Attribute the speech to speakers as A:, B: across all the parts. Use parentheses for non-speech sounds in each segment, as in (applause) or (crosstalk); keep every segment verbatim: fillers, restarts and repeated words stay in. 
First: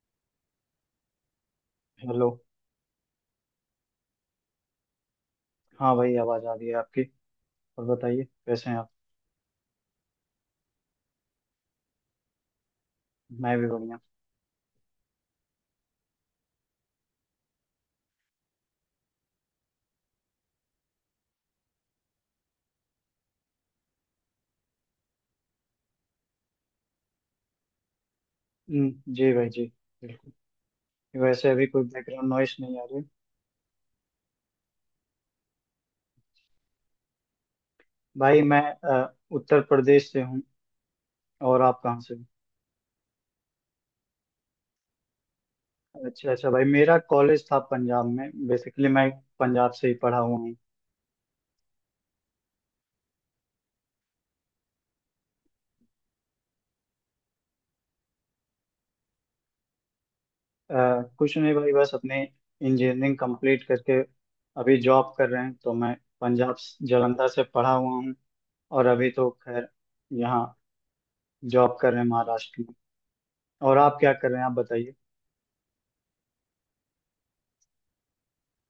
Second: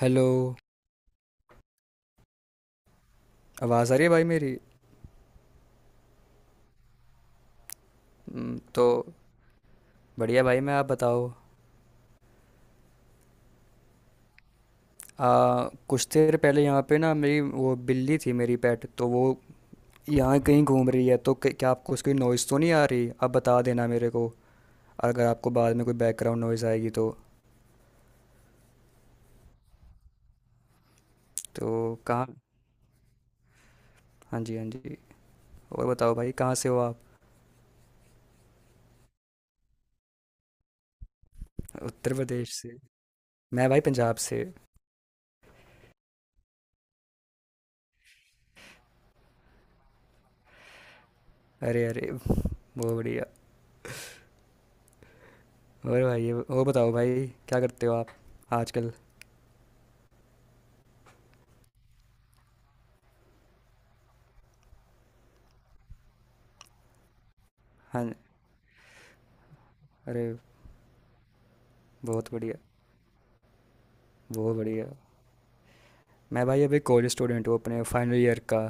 A: Hello.
B: Hello.
A: आवाज़ आ रही है भाई मेरी?
B: हाँ भाई आवाज़ आ रही है आपकी। और बताइए
A: हम्म,
B: कैसे हैं
A: तो
B: आप।
A: बढ़िया भाई, मैं आप बताओ।
B: मैं भी बढ़िया।
A: आ, कुछ देर पहले यहाँ पे ना मेरी वो बिल्ली थी, मेरी पेट, तो वो यहाँ कहीं घूम रही है, तो क- क्या आपको उसकी नॉइज़ तो नहीं आ रही? आप बता देना मेरे को अगर आपको बाद में कोई बैकग्राउंड नॉइज़ आएगी तो।
B: हम्म, जी भाई जी। बिल्कुल। वैसे अभी
A: तो
B: कोई
A: कहाँ?
B: बैकग्राउंड नॉइस नहीं आ रही।
A: हाँ जी, हाँ जी। और बताओ भाई, कहाँ से हो आप?
B: भाई मैं अ, उत्तर प्रदेश से हूँ। और आप कहाँ से
A: उत्तर
B: हो।
A: प्रदेश से। मैं भाई पंजाब से।
B: अच्छा अच्छा भाई, मेरा कॉलेज था पंजाब में, बेसिकली मैं पंजाब से ही पढ़ा हुआ हूँ।
A: अरे अरे, बहुत बढ़िया। और भाई, और बताओ भाई, क्या करते हो आप आजकल?
B: अ, कुछ नहीं भाई, बस अपने इंजीनियरिंग कंप्लीट करके अभी जॉब कर रहे हैं। तो मैं पंजाब स- जालंधर से पढ़ा हुआ
A: हाँ।
B: हूँ। और अभी तो खैर
A: अरे,
B: यहाँ जॉब कर रहे हैं
A: बहुत बढ़िया।
B: महाराष्ट्र। और आप क्या कर रहे हैं, आप
A: बहुत बढ़िया।
B: बताइए।
A: मैं भाई अभी कॉलेज स्टूडेंट हूँ अपने फाइनल ईयर का।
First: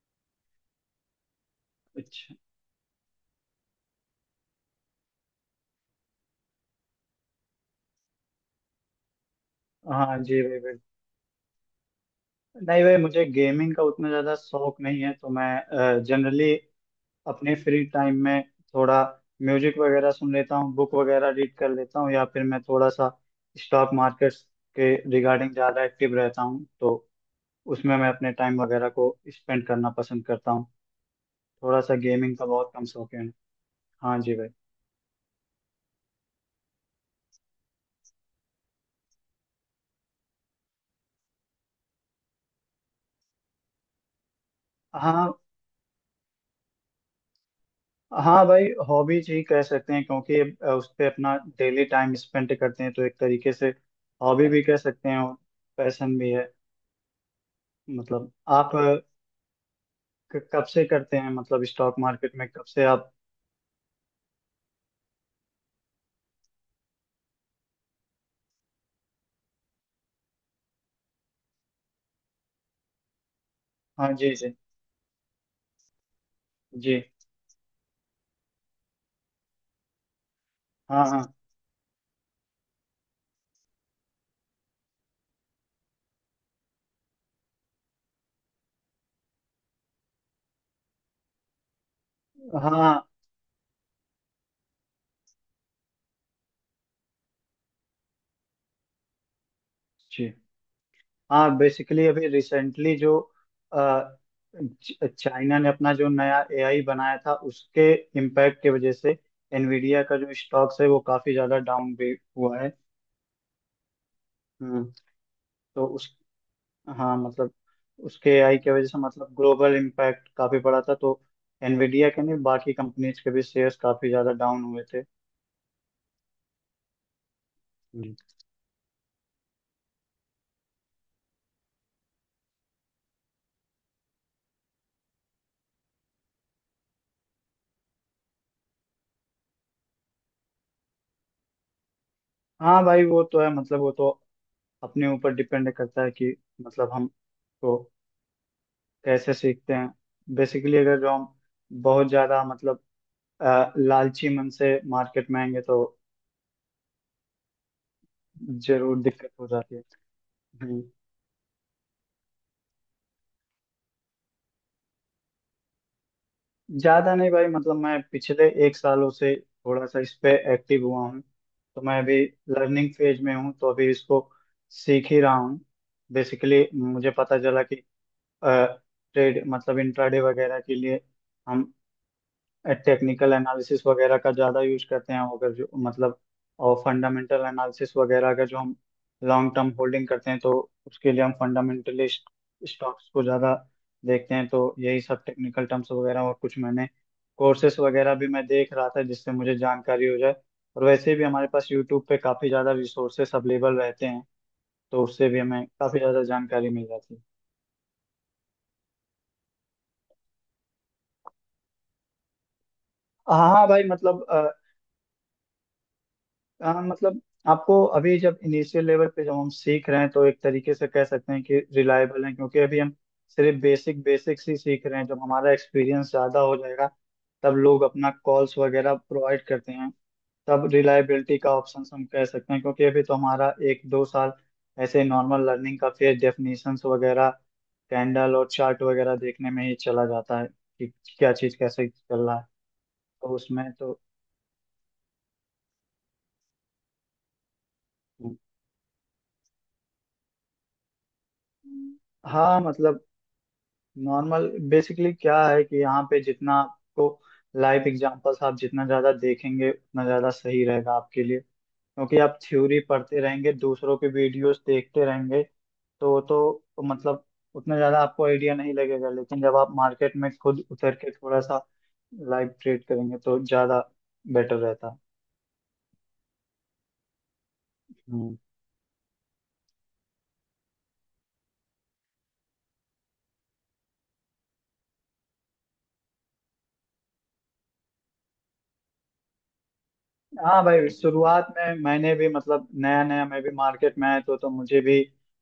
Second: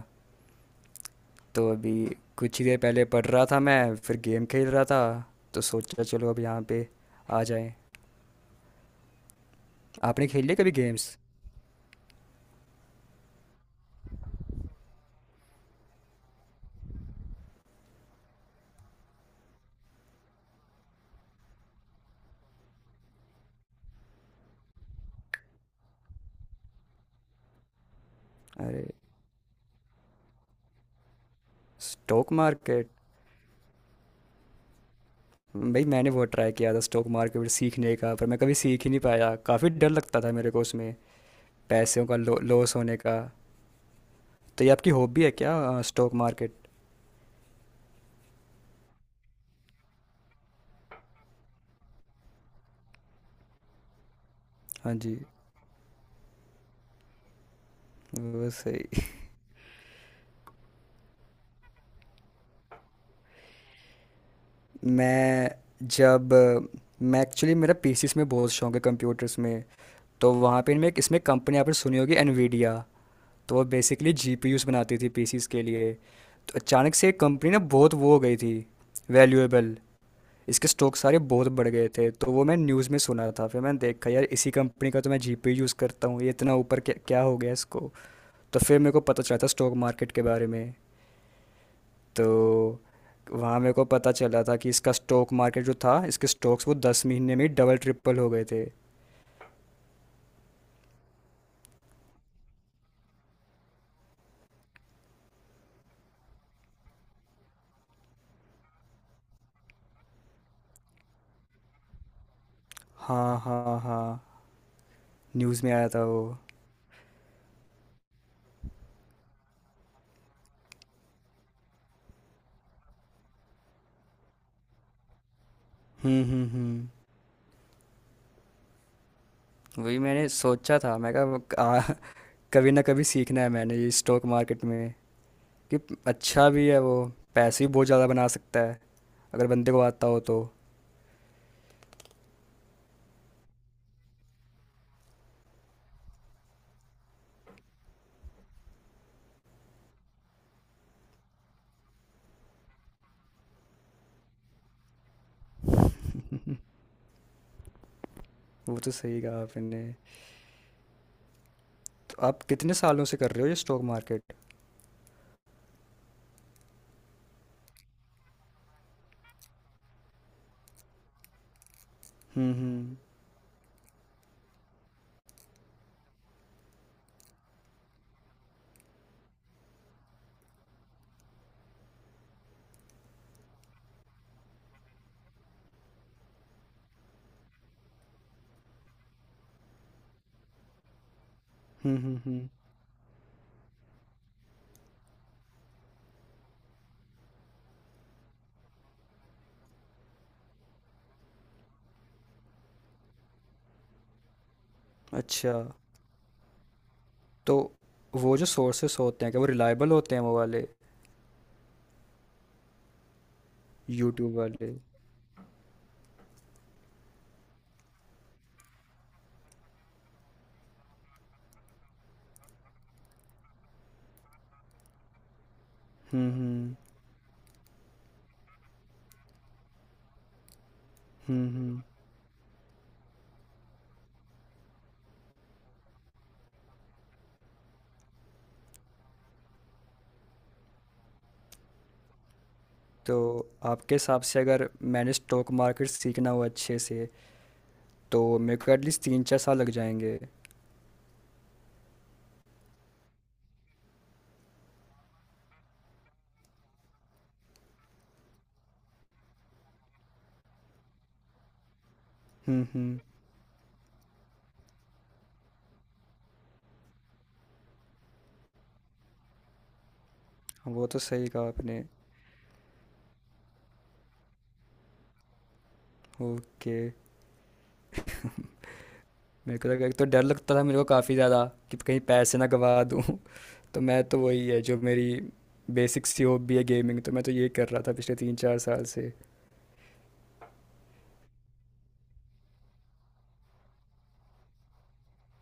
A: तो अभी
B: अच्छा।
A: कुछ ही देर पहले पढ़ रहा था, मैं फिर गेम खेल रहा था, तो सोचा चलो अब यहाँ पे आ जाएं।
B: हाँ
A: आपने
B: जी
A: खेल लिया
B: भाई
A: कभी
B: भाई।
A: गेम्स?
B: नहीं भाई, मुझे गेमिंग का उतना ज़्यादा शौक नहीं है, तो मैं जनरली अपने फ्री टाइम में थोड़ा म्यूजिक वगैरह सुन लेता हूँ, बुक वगैरह रीड कर लेता हूँ। या फिर मैं थोड़ा सा स्टॉक मार्केट्स के रिगार्डिंग ज़्यादा एक्टिव रहता हूँ, तो उसमें मैं अपने टाइम
A: अरे,
B: वगैरह को स्पेंड करना पसंद करता हूँ। थोड़ा सा
A: स्टॉक
B: गेमिंग का बहुत कम
A: मार्केट।
B: शौक है। हाँ जी भाई।
A: भाई मैंने बहुत ट्राई किया था स्टॉक मार्केट सीखने का, पर मैं कभी सीख ही नहीं पाया। काफ़ी डर लगता था मेरे को उसमें पैसों का, लो, लॉस होने का। तो ये आपकी हॉबी है
B: हाँ
A: क्या, स्टॉक मार्केट?
B: हाँ भाई, हॉबीज ही कह सकते हैं, क्योंकि अ, उस पे अपना डेली टाइम स्पेंड करते हैं, तो एक तरीके से हॉबी भी कह
A: हाँ
B: सकते हैं
A: जी।
B: और पैशन भी है। मतलब
A: वो
B: आप
A: सही।
B: अ, क- कब से करते हैं, मतलब स्टॉक मार्केट में कब से आप।
A: मैं जब मैं एक्चुअली, मेरा पीसीस में बहुत शौक है, कंप्यूटर्स में। तो वहाँ पे मैं इसमें, कंपनी आपने सुनी होगी एनवीडिया, तो वो
B: हाँ
A: बेसिकली
B: जी जी
A: जीपीयूस बनाती थी पीसीस के लिए। तो अचानक
B: जी।
A: से एक कंपनी ना बहुत वो हो गई थी वैल्यूएबल। इसके स्टॉक
B: हाँ
A: सारे
B: हाँ।
A: बहुत बढ़ गए थे, तो वो मैं न्यूज़ में सुना था। फिर मैंने देखा यार, इसी कंपनी का तो मैं जीपीयू यूज़ करता हूँ, ये इतना ऊपर क्या क्या हो गया इसको? तो फिर मेरे को पता चला था स्टॉक मार्केट के बारे में। तो
B: हाँ
A: वहाँ मेरे को पता चला था कि इसका स्टॉक मार्केट जो था, इसके स्टॉक्स वो दस महीने में ही डबल ट्रिपल हो गए थे।
B: जी। हाँ, बेसिकली अभी रिसेंटली जो अ, च- चाइना ने अपना जो नया ए आई बनाया था, उसके इम्पैक्ट की वजह से एनवीडिया का जो स्टॉक्स है वो काफी ज्यादा डाउन भी हुआ है।
A: हाँ हाँ हाँ,
B: हम्म।
A: न्यूज़ में
B: तो
A: आया था
B: उस
A: वो।
B: हाँ मतलब उसके आई की वजह से मतलब ग्लोबल इम्पैक्ट काफी बड़ा था, तो एनवीडिया के नहीं बाकी कंपनीज के भी शेयर्स काफी ज्यादा डाउन हुए थे।
A: हम्म हम्म हम्म,
B: हम्म।
A: वही मैंने सोचा था। मैं कहा आ, कभी ना कभी सीखना है मैंने ये स्टॉक मार्केट में। कि अच्छा भी है वो, पैसे भी बहुत ज़्यादा बना सकता है अगर बंदे को आता हो तो।
B: हाँ भाई वो तो है, मतलब वो तो अपने ऊपर डिपेंड करता है कि मतलब हम तो कैसे सीखते हैं। बेसिकली अगर जो हम बहुत ज्यादा मतलब अ, लालची मन से मार्केट में आएंगे तो
A: वो तो
B: जरूर
A: सही
B: दिक्कत
A: कहा
B: हो जाती है।
A: आपने।
B: हम्म।
A: तो आप कितने सालों से कर रहे हो ये स्टॉक मार्केट?
B: ज्यादा नहीं भाई, मतलब मैं पिछले एक सालों से थोड़ा सा इस पे एक्टिव हुआ हूँ, तो मैं अभी
A: हम्म
B: लर्निंग
A: हम्म
B: फेज में हूँ, तो अभी इसको सीख ही रहा हूँ। बेसिकली मुझे पता चला कि ट्रेड मतलब इंट्राडे वगैरह के लिए हम टेक्निकल एनालिसिस वगैरह का ज़्यादा यूज करते हैं, अगर जो मतलब। और फंडामेंटल एनालिसिस वगैरह अगर जो हम लॉन्ग टर्म होल्डिंग करते हैं तो उसके लिए हम
A: हम्म।
B: फंडामेंटली
A: हम्म हम्म।
B: स्टॉक्स को ज़्यादा देखते हैं। तो यही सब टेक्निकल टर्म्स वगैरह, और कुछ मैंने कोर्सेस वगैरह भी मैं देख रहा था जिससे मुझे जानकारी हो जाए। और वैसे भी हमारे पास यूट्यूब पे काफ़ी ज़्यादा रिसोर्सेस अवेलेबल रहते हैं, तो उससे भी
A: अच्छा।
B: हमें काफ़ी ज़्यादा जानकारी मिल जाती है।
A: तो वो जो सोर्सेस होते हैं, क्या वो रिलायबल होते हैं, वो वाले
B: हाँ हाँ भाई, मतलब।
A: यूट्यूब वाले?
B: हाँ मतलब आपको अभी जब इनिशियल लेवल पे जब हम सीख रहे हैं तो एक तरीके से कह सकते हैं कि रिलायबल है, क्योंकि अभी हम सिर्फ बेसिक बेसिक्स ही सीख रहे हैं। जब हमारा एक्सपीरियंस
A: हम्म
B: ज़्यादा हो जाएगा
A: हम्म।
B: तब लोग अपना कॉल्स वगैरह प्रोवाइड करते हैं, तब रिलायबिलिटी का
A: हम्म हम्म।
B: ऑप्शन हम कह सकते हैं, क्योंकि अभी तो हमारा एक दो साल ऐसे नॉर्मल लर्निंग का फिर डेफिनेशंस वगैरह, कैंडल और चार्ट वगैरह देखने में ही चला जाता है कि क्या चीज़ कैसे चल रहा है।
A: तो
B: तो उसमें
A: आपके
B: तो
A: हिसाब से अगर मैंने स्टॉक मार्केट सीखना हो अच्छे से, तो मेरे को एटलीस्ट तीन चार साल लग जाएंगे?
B: हाँ मतलब नॉर्मल बेसिकली क्या है कि यहाँ पे जितना आपको लाइव एग्जांपल्स आप जितना ज़्यादा देखेंगे उतना ज़्यादा सही रहेगा आपके लिए, क्योंकि आप
A: हम्म
B: थ्योरी
A: हम्म।
B: पढ़ते रहेंगे दूसरों के वीडियोस देखते रहेंगे तो तो मतलब उतना ज़्यादा आपको आइडिया नहीं लगेगा, लेकिन जब आप मार्केट में खुद
A: वो
B: उतर
A: तो
B: के
A: सही
B: थोड़ा
A: कहा
B: सा
A: आपने।
B: लाइव ट्रेड करेंगे तो ज़्यादा बेटर रहता
A: ओके।
B: है।
A: मेरे को लगा, एक तो डर लगता था मेरे को काफ़ी ज़्यादा, कि कहीं पैसे ना गवा दूँ (laughs) तो मैं तो, वही है जो मेरी बेसिक सी हॉबी है गेमिंग, तो मैं तो ये कर रहा था पिछले तीन चार साल से।
B: हाँ भाई, शुरुआत में मैंने भी मतलब नया नया मैं भी मार्केट में आया तो तो मुझे भी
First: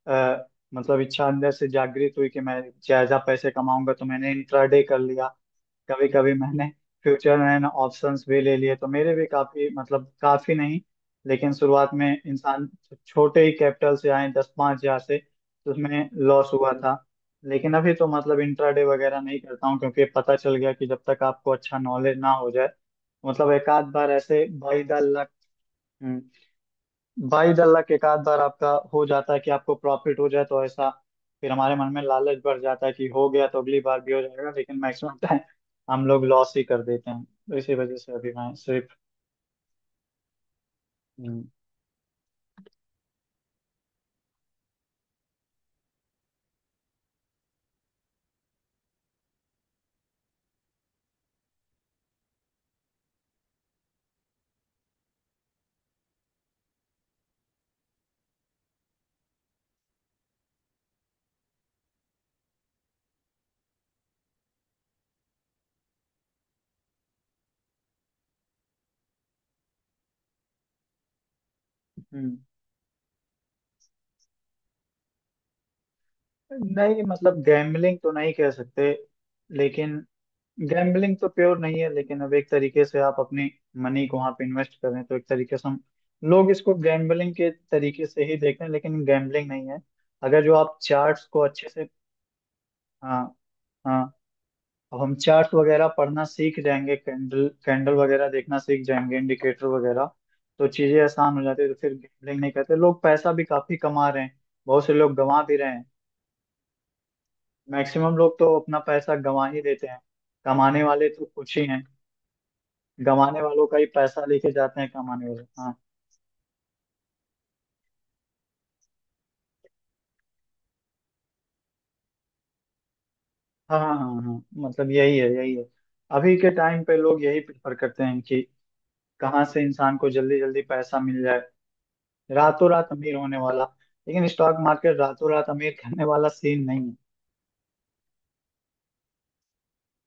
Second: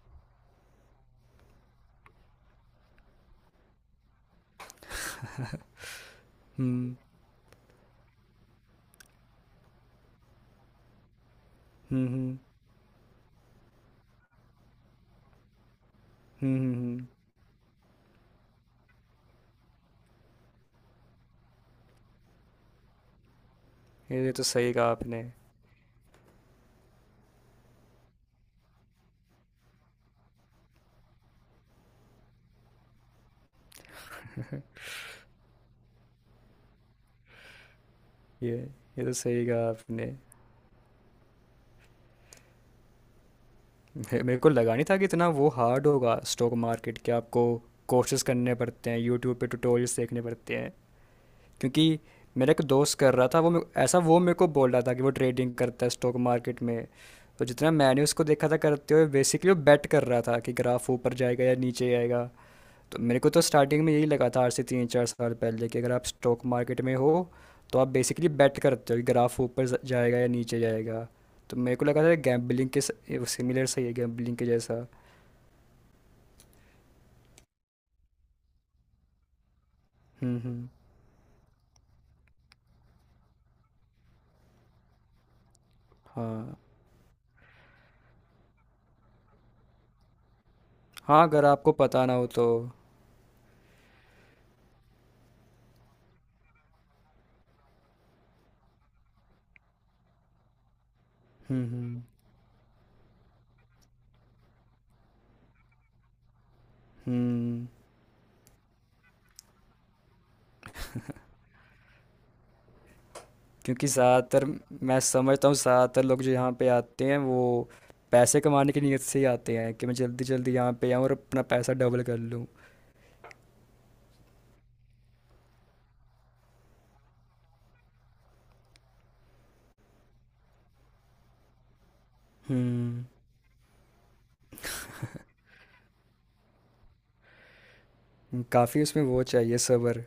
B: आ, मतलब इच्छा अंदर से जागृत हुई कि मैं ज्यादा पैसे कमाऊंगा, तो मैंने इंट्राडे कर लिया। कभी कभी मैंने
A: हम्म
B: फ्यूचर एंड ऑप्शंस भी ले लिए, तो मेरे भी काफी मतलब काफी नहीं, लेकिन शुरुआत में
A: हम्म हम्म
B: इंसान छोटे ही कैपिटल से आए दस पाँच हजार से, तो उसमें लॉस
A: हम्म
B: हुआ था।
A: हम्म,
B: लेकिन अभी तो मतलब इंट्राडे वगैरह नहीं करता हूँ, क्योंकि पता चल गया कि जब तक आपको अच्छा नॉलेज ना हो जाए, मतलब एक आध बार
A: ये तो
B: ऐसे
A: सही
B: बाई
A: कहा
B: द
A: आपने।
B: लक भाई अल्लाह के एक आध बार आपका हो जाता है कि आपको प्रॉफिट हो जाए, तो ऐसा फिर हमारे मन में लालच बढ़ जाता है कि हो गया तो अगली बार भी हो जाएगा, लेकिन मैक्सिमम टाइम हम लोग लॉस ही कर देते हैं, तो इसी वजह से अभी मैं
A: ये
B: सिर्फ।
A: ये तो सही कहा आपने।
B: हम्म,
A: मे- मेरे को लगा नहीं था कि इतना वो हार्ड होगा स्टॉक मार्केट के, आपको कोर्सेज करने पड़ते हैं, यूट्यूब पे ट्यूटोरियल्स देखने पड़ते हैं। क्योंकि मेरा एक दोस्त कर रहा था वो, मे- ऐसा वो मेरे को बोल रहा था कि वो ट्रेडिंग करता है स्टॉक मार्केट में। तो जितना मैंने उसको देखा था करते हुए, बेसिकली वो बेट कर रहा था कि ग्राफ ऊपर जाएगा या नीचे आएगा। तो मेरे को तो स्टार्टिंग में यही लगा था, आज से तीन चार साल पहले, कि अगर आप स्टॉक मार्केट में हो तो आप बेसिकली बेट करते हो कि ग्राफ ऊपर ज- जाएगा या नीचे जाएगा। तो मेरे को लगा था
B: हम्म।
A: गैम्बलिंग के सिमिलर, सही है, गैम्बलिंग के जैसा।
B: नहीं मतलब गैम्बलिंग तो नहीं कह सकते, लेकिन
A: हम्म हम्म।
B: गैम्बलिंग तो प्योर नहीं है, लेकिन अब एक तरीके से आप अपने मनी को वहां पे इन्वेस्ट करें तो एक तरीके से हम लोग
A: हाँ,
B: इसको गैम्बलिंग के तरीके से ही देखते हैं, लेकिन गैम्बलिंग नहीं है अगर जो आप
A: हाँ
B: चार्ट्स को
A: अगर
B: अच्छे
A: आपको
B: से।
A: पता ना हो तो।
B: हाँ हाँ, अब हम चार्ट वगैरह पढ़ना सीख जाएंगे, कैंडल कैंडल वगैरह देखना सीख जाएंगे, इंडिकेटर वगैरह, तो चीजें आसान हो जाती
A: हम्म
B: है, तो फिर
A: हम्म
B: गैम्बलिंग नहीं करते, लोग पैसा भी काफी कमा रहे हैं। बहुत से लोग गंवा भी रहे हैं,
A: हम्म,
B: मैक्सिमम लोग तो अपना पैसा गंवा ही देते हैं। कमाने वाले तो कुछ ही हैं, गंवाने वालों का ही
A: क्योंकि
B: पैसा
A: ज़्यादातर,
B: लेके जाते हैं
A: मैं
B: कमाने वाले,
A: समझता हूँ
B: हाँ।
A: ज़्यादातर लोग जो यहाँ पे आते हैं वो पैसे कमाने की नीयत से ही आते हैं कि मैं जल्दी जल्दी यहाँ पे आऊँ और अपना पैसा डबल कर लूँ।
B: हाँ हाँ हाँ हाँ, मतलब यही है, यही है। अभी के टाइम पे लोग यही प्रेफर करते हैं कि कहाँ से इंसान को जल्दी जल्दी पैसा मिल जाए, रातों रात
A: हम्म,
B: अमीर होने वाला। लेकिन स्टॉक मार्केट रातों रात अमीर करने वाला सीन नहीं है।
A: काफ़ी उसमें वो चाहिए सब्र।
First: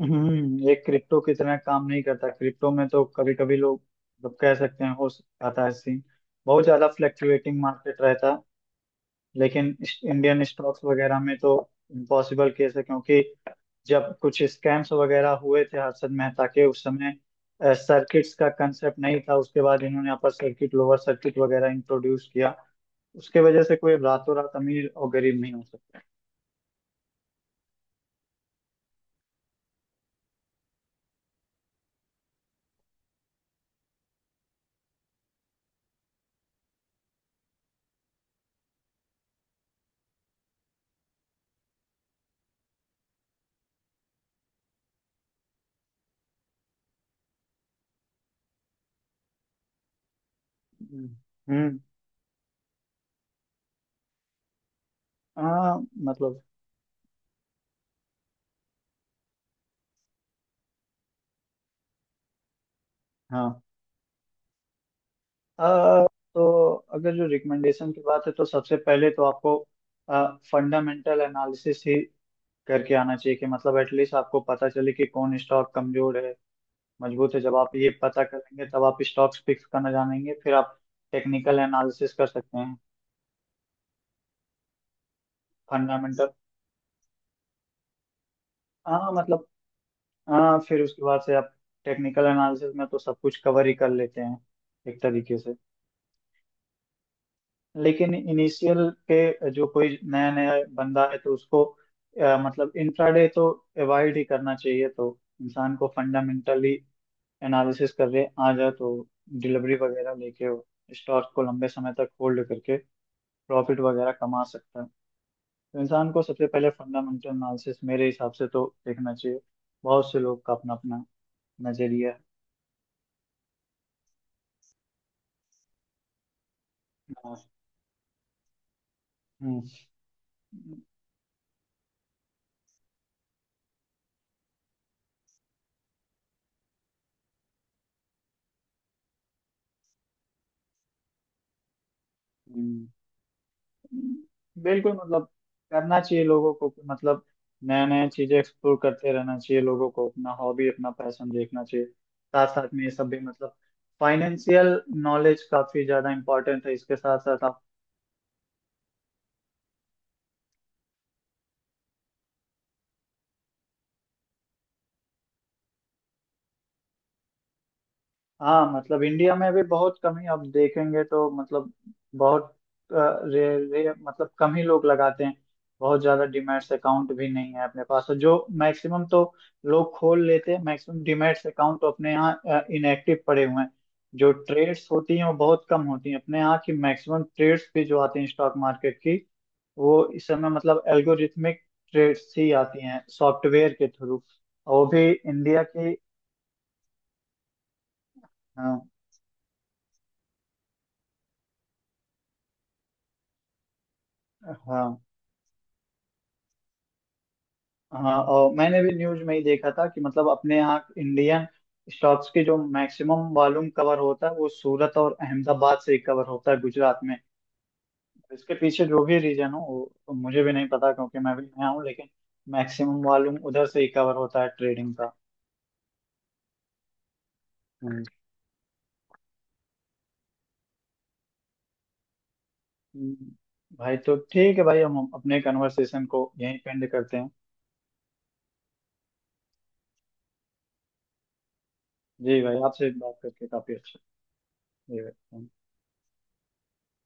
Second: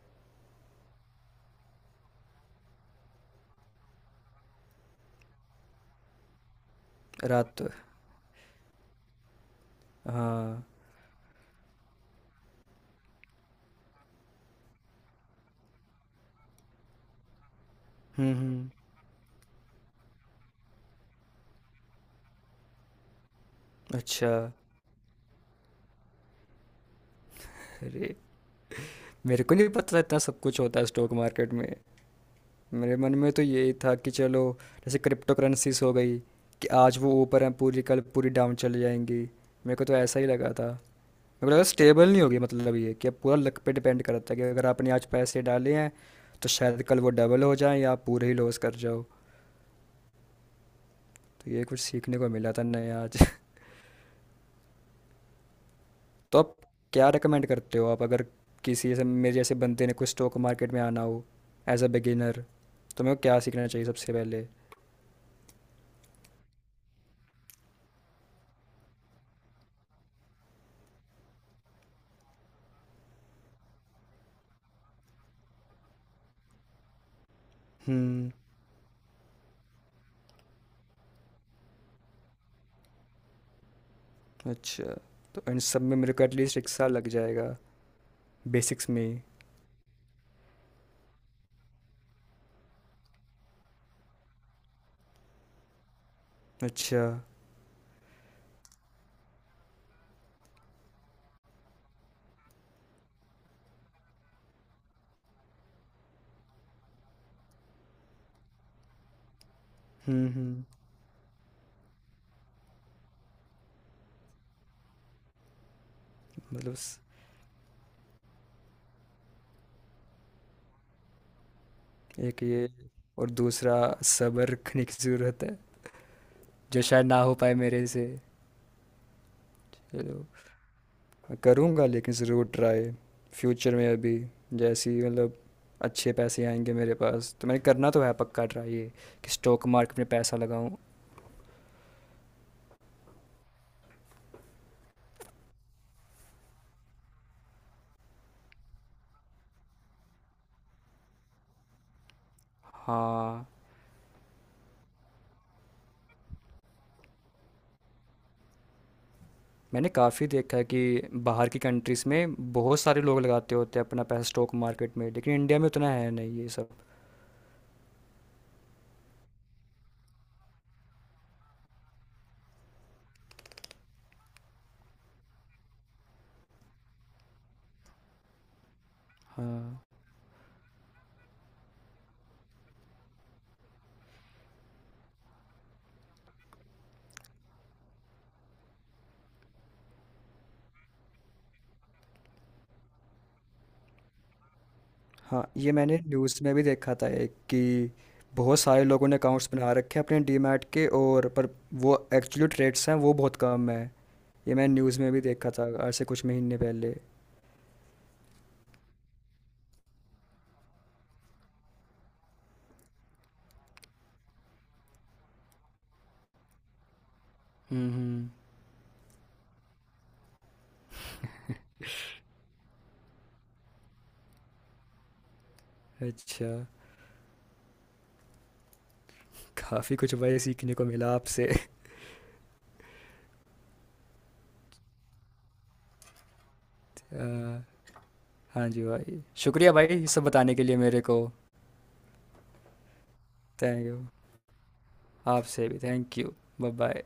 B: हम्म ये क्रिप्टो की तरह काम नहीं करता, क्रिप्टो में तो कभी कभी लोग मतलब कह सकते हैं हो जाता है सीन, बहुत ज्यादा फ्लक्चुएटिंग
A: रात।
B: मार्केट रहता है। लेकिन इस- इंडियन
A: हाँ।
B: स्टॉक्स वगैरह में तो इम्पॉसिबल केस है, क्योंकि जब कुछ स्कैम्स वगैरह हुए थे हर्षद मेहता के, उस समय
A: हुँ,
B: सर्किट्स का
A: हुँ।
B: कंसेप्ट नहीं था। उसके बाद इन्होंने अपर सर्किट लोअर सर्किट वगैरह इंट्रोड्यूस किया, उसके वजह से कोई
A: अच्छा,
B: रातों रात अमीर और गरीब नहीं हो सकता।
A: अरे! मेरे को नहीं पता था इतना सब कुछ होता है स्टॉक मार्केट में। मेरे मन में तो यही था कि चलो, जैसे क्रिप्टोकरेंसीज़ हो गई कि आज वो ऊपर हैं पूरी, कल पूरी डाउन चली जाएँगी। मेरे को तो ऐसा ही लगा था। मेरे को लगा स्टेबल नहीं होगी, मतलब ये कि अब पूरा लक पे डिपेंड करता है कि अगर आपने आज पैसे डाले हैं तो शायद कल वो डबल हो जाएँ या आप पूरे ही लॉस कर जाओ।
B: हम्म,
A: तो ये
B: हम्म।
A: कुछ सीखने को मिला था नया आज।
B: आ,
A: तो
B: मतलब
A: आप क्या रेकमेंड करते हो आप, अगर किसी ऐसे मेरे जैसे बंदे ने कुछ स्टॉक मार्केट में आना हो, एज अ बिगिनर, तो मेरे को क्या
B: हाँ,
A: सीखना चाहिए सबसे पहले?
B: आ, तो अगर जो रिकमेंडेशन की बात है तो सबसे पहले तो आपको फंडामेंटल एनालिसिस ही करके आना चाहिए कि मतलब एटलीस्ट आपको पता चले कि कौन स्टॉक कमजोर है, मजबूत है। जब आप ये पता
A: हम्म।
B: करेंगे तब आप स्टॉक्स पिक्स करना जानेंगे, फिर आप टेक्निकल एनालिसिस कर सकते हैं।
A: अच्छा। तो इन सब में मेरे को
B: फंडामेंटल
A: एटलीस्ट एक साल लग जाएगा बेसिक्स
B: हाँ
A: में?
B: मतलब हाँ, फिर उसके बाद से आप टेक्निकल एनालिसिस में तो सब कुछ कवर ही कर लेते हैं एक तरीके से।
A: अच्छा।
B: लेकिन इनिशियल पे जो कोई नया नया बंदा है तो उसको अ, मतलब इंट्राडे तो अवॉइड ही करना चाहिए, तो इंसान को फंडामेंटली एनालिसिस कर रहे आ जाए तो डिलीवरी वगैरह
A: हम्म
B: लेके
A: हम्म।
B: वो स्टॉक को लंबे समय तक होल्ड करके प्रॉफिट वगैरह कमा सकता है। तो इंसान को सबसे पहले
A: मतलब स-
B: फंडामेंटल एनालिसिस मेरे हिसाब से तो देखना चाहिए। बहुत से लोग का अपना अपना नजरिया
A: एक ये, और दूसरा सब्र रखने की ज़रूरत है, जो शायद ना हो
B: है।
A: पाए मेरे से।
B: हम्म
A: चलो, करूँगा लेकिन ज़रूर ट्राई फ्यूचर में। अभी जैसे ही मतलब अच्छे पैसे आएंगे मेरे पास, तो मैंने करना तो है पक्का ट्राई ये, कि स्टॉक मार्केट में पैसा लगाऊँ।
B: हम्म। बिल्कुल, मतलब करना चाहिए लोगों को कि मतलब नया नया चीजें एक्सप्लोर करते रहना चाहिए लोगों को, अपना हॉबी अपना पैशन देखना चाहिए, साथ साथ में ये सब भी,
A: हाँ।
B: मतलब फाइनेंशियल नॉलेज काफी ज्यादा इम्पोर्टेंट है इसके साथ साथ।
A: मैंने काफ़ी देखा है कि बाहर की कंट्रीज़ में बहुत सारे लोग लगाते होते हैं अपना पैसा स्टॉक मार्केट में, लेकिन इंडिया में उतना है नहीं ये सब।
B: हाँ मतलब इंडिया में भी बहुत कम ही आप देखेंगे, तो मतलब बहुत अ, रे, रे, मतलब कम ही लोग लगाते हैं। बहुत ज्यादा डीमैट्स अकाउंट भी नहीं है अपने पास, और जो मैक्सिमम तो
A: हाँ
B: लोग खोल लेते हैं मैक्सिमम डीमैट्स अकाउंट तो अपने यहाँ इनएक्टिव पड़े हुए हैं। जो ट्रेड्स होती हैं वो बहुत कम होती हैं अपने यहाँ की। मैक्सिमम ट्रेड्स भी जो आती हैं स्टॉक मार्केट की वो इस समय मतलब एल्गोरिथमिक ट्रेड्स ही आती हैं सॉफ्टवेयर के थ्रू, और वो भी
A: हाँ,
B: इंडिया
A: ये
B: की।
A: मैंने न्यूज़ में भी देखा था एक, कि बहुत
B: हाँ
A: सारे लोगों ने अकाउंट्स बना रखे हैं अपने डीमैट के, और पर वो एक्चुअली ट्रेड्स हैं वो बहुत कम है। ये मैंने
B: हाँ
A: न्यूज़ में भी देखा था आज से कुछ महीने पहले।
B: हाँ, और मैंने भी न्यूज में ही देखा था कि मतलब अपने यहाँ इंडियन स्टॉक्स के जो मैक्सिमम वॉल्यूम कवर होता है वो सूरत और अहमदाबाद से ही कवर होता है गुजरात में।
A: हम्म हम्म,
B: इसके पीछे जो भी रीजन हो वो तो मुझे भी नहीं पता, क्योंकि मैं भी नया हूँ, लेकिन मैक्सिमम वॉल्यूम उधर से ही कवर होता है ट्रेडिंग का।
A: अच्छा।
B: हम्म।
A: काफ़ी कुछ भाई सीखने को मिला आपसे (laughs)
B: हम्म, भाई तो ठीक है भाई, हम अपने कन्वर्सेशन को यहीं पेंड करते हैं।
A: अ, हाँ जी भाई, शुक्रिया भाई ये सब बताने के लिए मेरे को।
B: जी भाई, आपसे बात करके काफी
A: थैंक
B: अच्छा,
A: यू।
B: जी भाई।
A: आपसे भी थैंक यू। Bye bye.